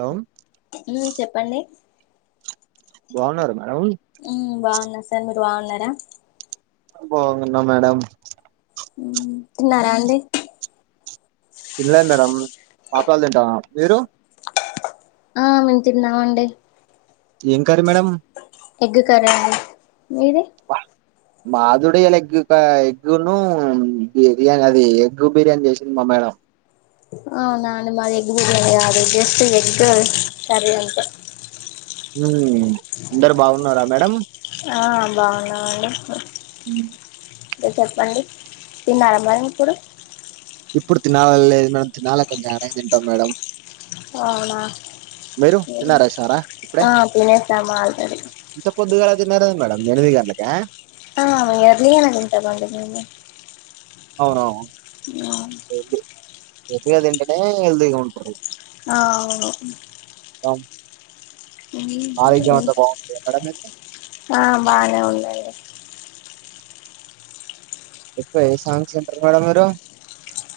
Hello ఉ చెప్పండి బాగున్నార మేడం హలో సార్ మీరు బాగున్నారా బాగున్న మేడం తిన్నారా అండి తినలే అన్నాడు అమ్ములు పాపుడాలు తింటామా మీరు ఆ మేము తిన్నామండి ఏం కర్రీ మేడం ఎగ్ కర్రీ వాళ్ళది మీది మాది ఇవాళ ఎగ్ ఎగ్గును బిర్యానీ అది ఎగ్గు బిర్యానీ చేసింది మా మేడం అవునా అండి మాది ఎగ్గు బిర్యానీ కాదు జస్ట్ ఎగ్ కర్రీ అంతే ఉ అందరు బాగున్నారా మేడం ఆ బాగున్నామండి ఉ చెప్పండి తిన్నారా మరి ఇప్పుడు ఇప్పుడు తినాల లేదు మేడం తినాలి కొంచెం అయినంక తింటాం మేడం అవునా మీరు హు తిన్నారా సారా ఇప్పుడే ఆ తినేసాము ఆల్రెడీ వస్తున్నారు కదా మేడం ఎనిమిది గంటలకే ఆ ఎర్లీ గానే తింటాము అండి మేము అవునవును పొద్దుగాల తింటనే హెల్తీగా ఉంటారు అ అవును అ మేడం మీది ఆ బాగానే ఉందండి ఎక్కువ ఏ సాంగ్ సు విన్టర్ మేడం మీరు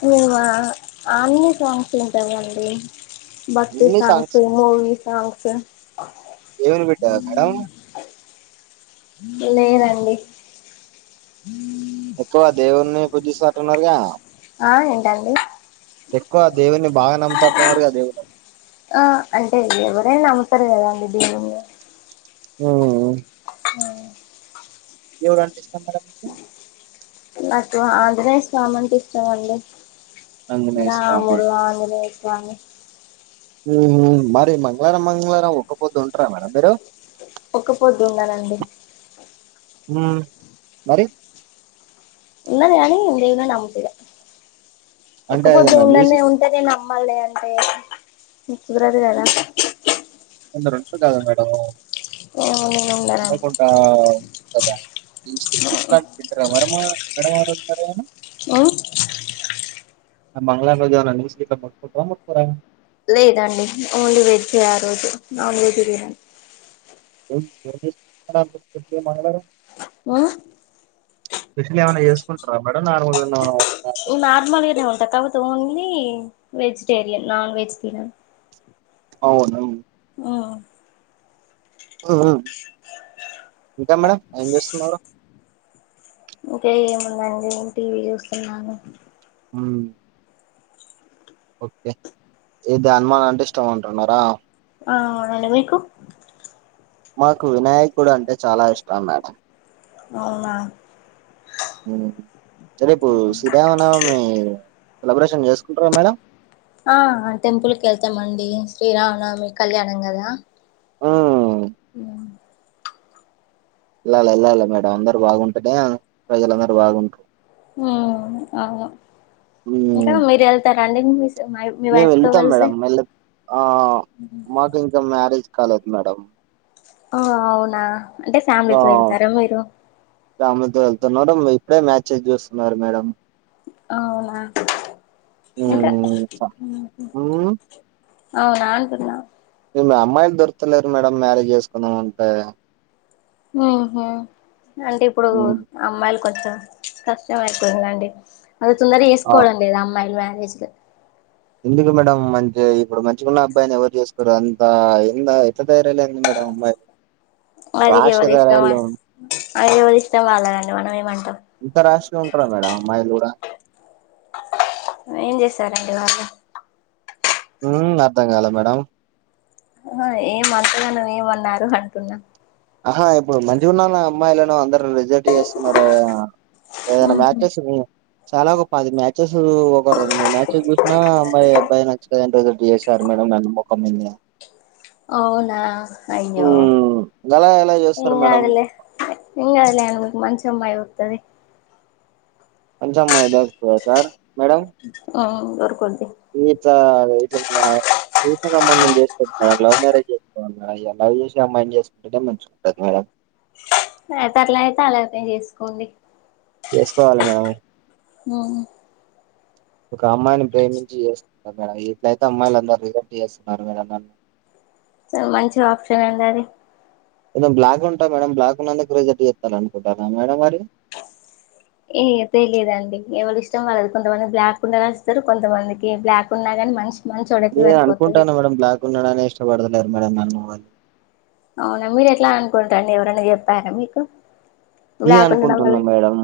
మేమ అన్ని సాంగ్స్ లు ఇంటావండి బక్తి సాంగ్స్ మూవీ సాంగ్స్ దేవుని బిడ్డ మేడం లేదండి ఎక్కువద్ దేవున్ని పుజిస్స టున్నారుగా ఆ ఏంటండి ఎక్కువ దేవుని బాగా నమ్ముతట్టున్నారుగా దేవుని ఆ అంటే ఎవరైనా నమ్ముతరు కదా [unintelligible] ఉమ్ అ ఎవరంటే ఇష్టం మేడమ్ మీకు నాకు ఆంజనేయ స్వామి అంటే ఇష్టమండి ఆంజనేయ నా స్వామి ముల్ల ఆంజనేయ కా మరి మంగళారం మంగళారం ఒకపోద్దు ఉంటారా మేడం మీరు ఒక్కపోద్దు వుండ నండి ఉమ్ మరి ఉన్నది గానీ మేమే నమ్ముతలే ఒక్క అంటే పొద్ ఏదన్నా ఉండ న్ న్యూస్ ఉంటేనే నమ్ మళ్ళీ అంటే కుదరదు కదా అంధ రెండు కదా మేడమ్ ఆ ఏం కొంటవ్ దా [unintelligible] మేడమ్ [unintelligible] ఓ మంగళారం రోజు ఏమన్నా నీసు గిట్ల ముట్టుకుంటరముట్టు కోర లేదండి ఓన్లీ వెజే ఆ రోజు నాన్ వెజ్ బిర్యానీ [unintelligible] ఆ స్పెషల్ ఏమైన చేసుకుంటారా మేడం నార్మల్గా నా నార్మల్గానే ఉంటాయ్ తర్వాత ఓన్లీ వెజిటేరియన్ నాన్ వెజిటేరియన్ అవును అ అవును ఇంకా మేడంమ్ ఏం చేస్తున్నారు ఇంకే ముందండి నేన్ టీవీ చూస్తున్నాను ఉమ్ ఓకే ఇది హనుమాన్ అంటే ఇష్టం అంటున్నారా ఆ అవునండి మీకు మాకు వినాయకుడు అంటే చాలా ఇష్టం మాడెం అవునా చరేపు శ్రీరామనవమి సెలబ్రేషన్ చేసుకుంటారా మేడం ఆ టెంపుల్కి వెళ్తామండి శ్రీరామనమి కళ్యాణం కదా మ్మ్. ఆ ఇల్ల ఇల్లాల మేడం అందరు బాగుంటేనే ప్రజలందరుూ బాగుంటారు ఉ అవు ఇంకా మ్మ్. మీరు వెళ్తారండి మీ మేము వైఫ్ తో వెళతాం కలిసి మేడం వెళ ఆ మాకు ఇంకా మ మ్యారేజ్ కాలెదు మాడెం ఆ అవునా అంటే ఫ్యామిలీతో వెళ్తారా మీరు రాములుద్ద వెళ్తున్నారు ఇప్పుడే మ్యాచెస్ చూస్తున్నారు మేడం అవునా ఇకా అవుననుంటన్నా మీ అమ్మాయిలు దొరకలేరు మేడం మ్యారేజ్ చేసుకున్నాం అంటే ఉ అంటే ఇప్పుడు మ్మ్. అమ్మాయిలు కొంచెం కష్టం అయిపోయిందండి అది తొందర ఆ వేసుకోవడం లేదు అమ్మాయిలు [unintelligible] ఎందుకు మేడం మంచి ఇప్పుడు మంచిగాన్న అబ్బాయిని ఎవరు చేసుకోరు అంత ఎంత ఎంత ధైర్య లేదండి మేడం అమ్మాాయిలు అదికి ఎవరి ఇష్టమా అవి ఎవరి ఇష్టం వాళ్ళది అండి మనం ఏమంటాం ఇంత రాష్గా ఉంటారా మేడం అమ్మాయిలు కూడా ఏం చేసారంండి వాళ్ళ ఉ అర్థం కాల మేడం ఏం అంటగా నువ ఏమన్నారు అంటున్నాం ఆహా ఇప్పుడు మంచిగా ఉన్నా నా అమ్మాయిలను అందరు రిజెక్ట్ చేసుకున్నారు ఏదనా ఉహు మ్యాచస్ చాలా గొప్పది మ్యాచెస్ ఒక రెండు మూడు మ్యాచెస్ చూ నా అమ్మాయి అబ్బాయి నచ్చుదండి డిఎస్ఆర్ మేడం నన్న ముఖంంది అవునా అయ్యో ఉమ్ గలా ఎలా చేస్తారు ఇంగ్ మేడం అదిలే ఇ అదిలే మంచిఅమ్మాయి తనే పంచమ్ మయదాతు సార్ మేడం ఆ బర్క [unintelligible] ఇ చూసబం చేకో మేడం లవ్ మ్యారేజ్ చేసుకోవాల మడం లవ్ చేూస అమ్మాయి ఏం చేసుకుంటేనే మంచిుకుంటంది మేడం అత అట్లా అయితే అలానే చేసుకోండి చేసుకోవాలి మేడం ఆ ఒక అమ్మాయిని ప్రేమించి చేస్తుంటారు మేడం ఎట్లయితే అమ్మాయిలు అందరుూ రిజెక్ట్ చేస్తున్నారు మేడం నన్ను చాల మంచి ఆప్షన్ అండి అది ఏదో బ్లాక్ ఉంటా మేడ బ్లాక్ ఉన్నందుకు రిజెక్ట్ చేస్తాల అనుకుంటార మేడ మరి ఏ తెలిదుండి ఎవరు ఇష్టం వాళ్లేదు కొంతమంది బ్లాక్ ఉండాల ఇస్తారు కొంతమందికి బ్లాక్ ఉన్నా గాని మనిషి మంచోడైతే నే సరిపోతది అనుకుంటాను మేడమ్ బ్లాకు ఉన్నాడా ఎస్ ఇష్టపడుతలేరు మేడం నన్నెవ్వరు అవునా మీరు ఎట్లా అనుకుంటారండి ఎవరన్నా చెప్పారా మీకు నేను బ్లాక్ ఉండడం అనుకుంటున్నా వల్ల మేడం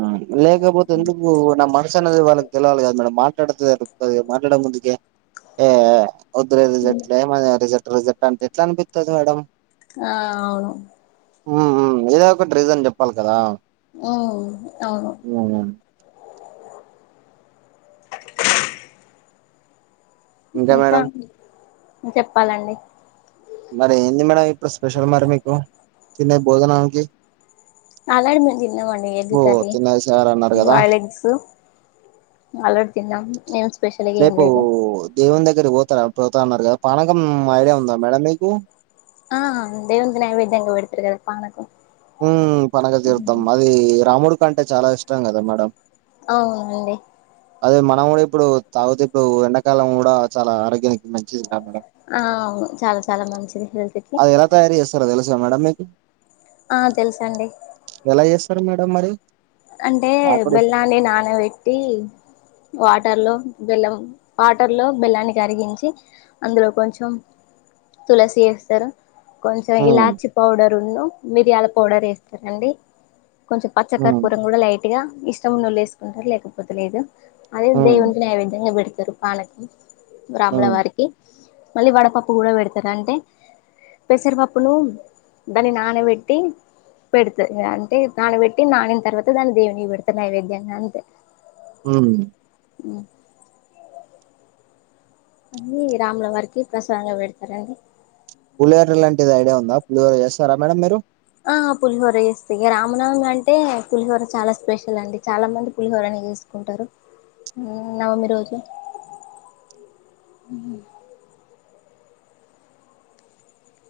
లేకపోతే ఎందుకు నా మనసు అనేది వాళ్ళకి తెలవాలి కాద మేడం మాట్లాడత మాట్లాడ ముందుకే ఏ ఉదర రిజర్ట్లే మన రిజర్ట్ రిజర్ట్ అంటే ఎట్లా అనిపిస్తది మేడం ఆ అవును ఇదే ఒకటి రీజన్ చెప్పాలి ఇదా ఆ అవును ఉమ్. ఇంకా ఇంక మేడం చెప్పాలండి మరి ఏంది మేడం ఇప్పుడు స్పెషల్ మరి మీకు చిన్న భోజనానికి అలాడు మ ఎగ్ ఓ కరీ తినేసారు అన్నారు కదా బాయిల్ ఎగ్స్ ఆల్రెడీ తిన్నాం నేను రేపు దేవునీ దగ్గరకి దగ్గరికీ పోతారుా అప్పుడు పోతా అన్నారు కదా పనకం ఐడియా ఉందా మేడం మీకు ఆ అ దే వంది నైవేద్యం అంగా పెడుతురు కద పనకం ఉ పనక తీీర్థం అది రాముడు అంటే చాలా ఇష్టం కదా మేడం అవునండి అదే మనం కూడా ఇప్పుడు తాగుతే ఇప్పుడు ఎండాకాలం కూడా చాలా ఆరోగ్యానికి మంచిది కా మే ఆవును చాలా చాలా మంచిది హెల్త్ కి అది ఎలా తయారీ చే తెల్సా మేడం మీకి ఆ తెలుసాండి సార్ మేడం మరి అంటే నాకు కూడా బెల్లాన్ని నానబెట్టి వాటి వాటర్లో బెల్లం వాటర్లో బెల్లాన్ని కరిగించి అందులో కొంచెం తులసి వేస్తారు కొంచెం ఉమ్ ఇలాచి పౌడర్ ఉన్న మిరిలా పౌడర్ వేస్తారండి కొంచెం పచ్చ క ఉమ్ కూరం కూడా లైట్ గా ఇష్ చమునూళ్లు వేసుకుంటారు లేకపోతే లేదు అదే ఉమ్ దేవునికి నైవిధ్యంగా పెడుతారు పాణకం రాముల ఉమ్ వారికి మళ్ళీ వడ పప్పు కూడా పెడతారు అంటే పెసరపప్పును దాని నానబెట్టి పెడతారు అంటే నానబెట్టి నాని తర్వాత దాని దేవుని పెడతా నైవేద్యాంగా అంతే ఉ ఉ అన్నీ రాముల వారికి ప్రసాంగా పెడతారండి పులిహోర లాంటిది ఐడియా ఉందా పులిహోర చేస్తారా మేడం మీరు ఆ పులిహోర చేస్తా రామనవమి అంటే పులిహోర చాలా స్పెషల్ అండి చాలా మంది పులిహోరని చేసుకుంటారు ఉ నవమి రోజు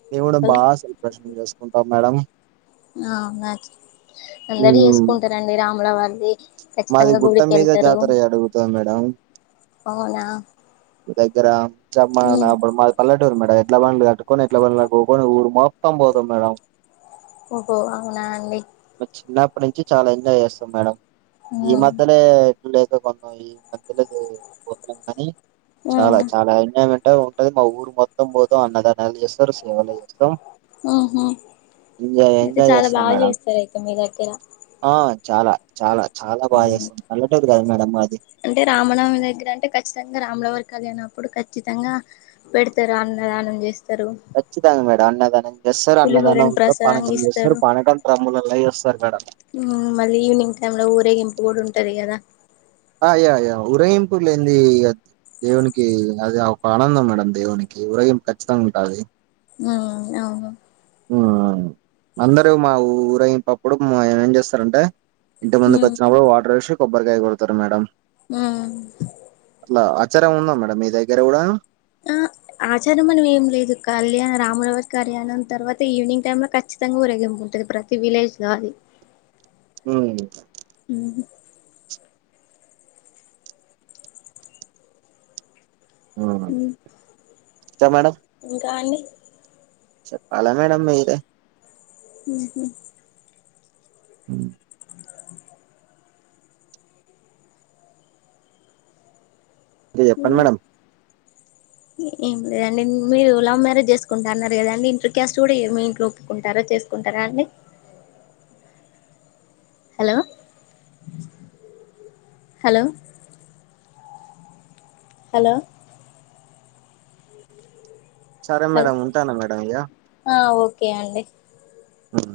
నేను కూడా బా దర్శనం చేసు ఉంటాం మేడం ఆ మంచి అందరు ఉమ్ చేసుకుంటారండి రాములవారు అని మాది గుట్ట మీద జాతర జరుగుతాది మేడం అవునా దగ్గర జమా ఆడ మాది పల్లె టు మేడం ఎడ్ల బండ్లు కట్టుకొని ఎట్లా బన్లో కుకొని ఊరు మొత్తం పోతాం మేడం ఓహో అవునా అండి చిన్నప్పటి నుంచి చాలా ఎంజాయ్ చేస్తాం మేడం ఈ ఉమ్ మధ్యనే గుడి అయితే కొందయి మంతలేదు పోతన్నాం కానీ చాలా ఉమ్ చాలా ఎంజాయ్మెంట్ అంట ఉంటది మా ఊరు మొత్తం పోతా అన్నదానాలు చేస్తారు సేవలు చేస్తాం ఆహ ఎంజాయ్ అయితే ఎంజాయ్ చాలా చేస్తాం బాగా మేడం చేస్తారయితే మీ దగ్గర ఆ చాలా చాలా చాలా బాగా చేస్తాం పల్లె టూ మేడం అది అంటే రామనవమి దగ్గర అంటే ఖచ్చితంగా రాముల వారి కళ్యాణం అప్పుడు ఖచ్చితంగా పెడతారు అన్నదానం చేస్తారు కచ్చితంగా మేడం అన్నదానం చేస్తారు అన్నదానం పులిహోరను కూడా ప్రసాదంగా పానకం చేస్తారు ఇస్తారు పానకం డ్రమ్ములలో చేస్తారు మేడం మళ్ళీ ఈవినింగ్ టైం లో ఊరేగింపు కూడా ఉంటది కదా అ అయ్యా అయ్యా ఊరేగింపు లేన్ది. ఆ దేవునికి అద ఒక ఆనందం మేడం దేవునికి. ఊరేగింప్ ఖచ్చితంగా ఉంటది. మ్మ్ అవును ఉహ్ ఆ అందరూ మా ఊరేయింపప్పుడు. మ్ ఏం చేస్తారంటే ఇంటి ముందుకు ఉమ్, వచ్చినప్పుడు వాటర్ వేష్ కొబ్బరికాయ్ కొడతారు మేడం ఉమ్ ఆ ఆచారం ఉందా మేడం. మీ దగ్గర గూడా ఆహ్ ఆచారం మను ఏం లేదు. కళ్యా రాముల వారి కళ్యాణం తర్వాత ఈవినింగ్ టైం లో ఖచ్చితంగా ఊరేగింపు ఉంటది. ప్రతి విలేజ్ లో అది ఉమ్ [unintelligible] ఉమ్, ఉమ్ ఇంకా మేడం ఇంకా అండి చెప్పాలా మేడం మీరే ఉహ్ హు హు ఇంక చెప్పండ్ ఉమ్. మేడం ఏం లేదండి మీరు లవ్ మ్యారేజ్ చేసుకుంటా అన్నారు కదండి. ఇంటర్ క్యాస్ట్ గూడా ఈ మీ ఇంట్లో ఒప్పుకుంటారా చేసుకుంటారా అండి. హలో హలో హలో సరే మేడం ఉంటానా మేడం ఇగా కే అండి ఉమ్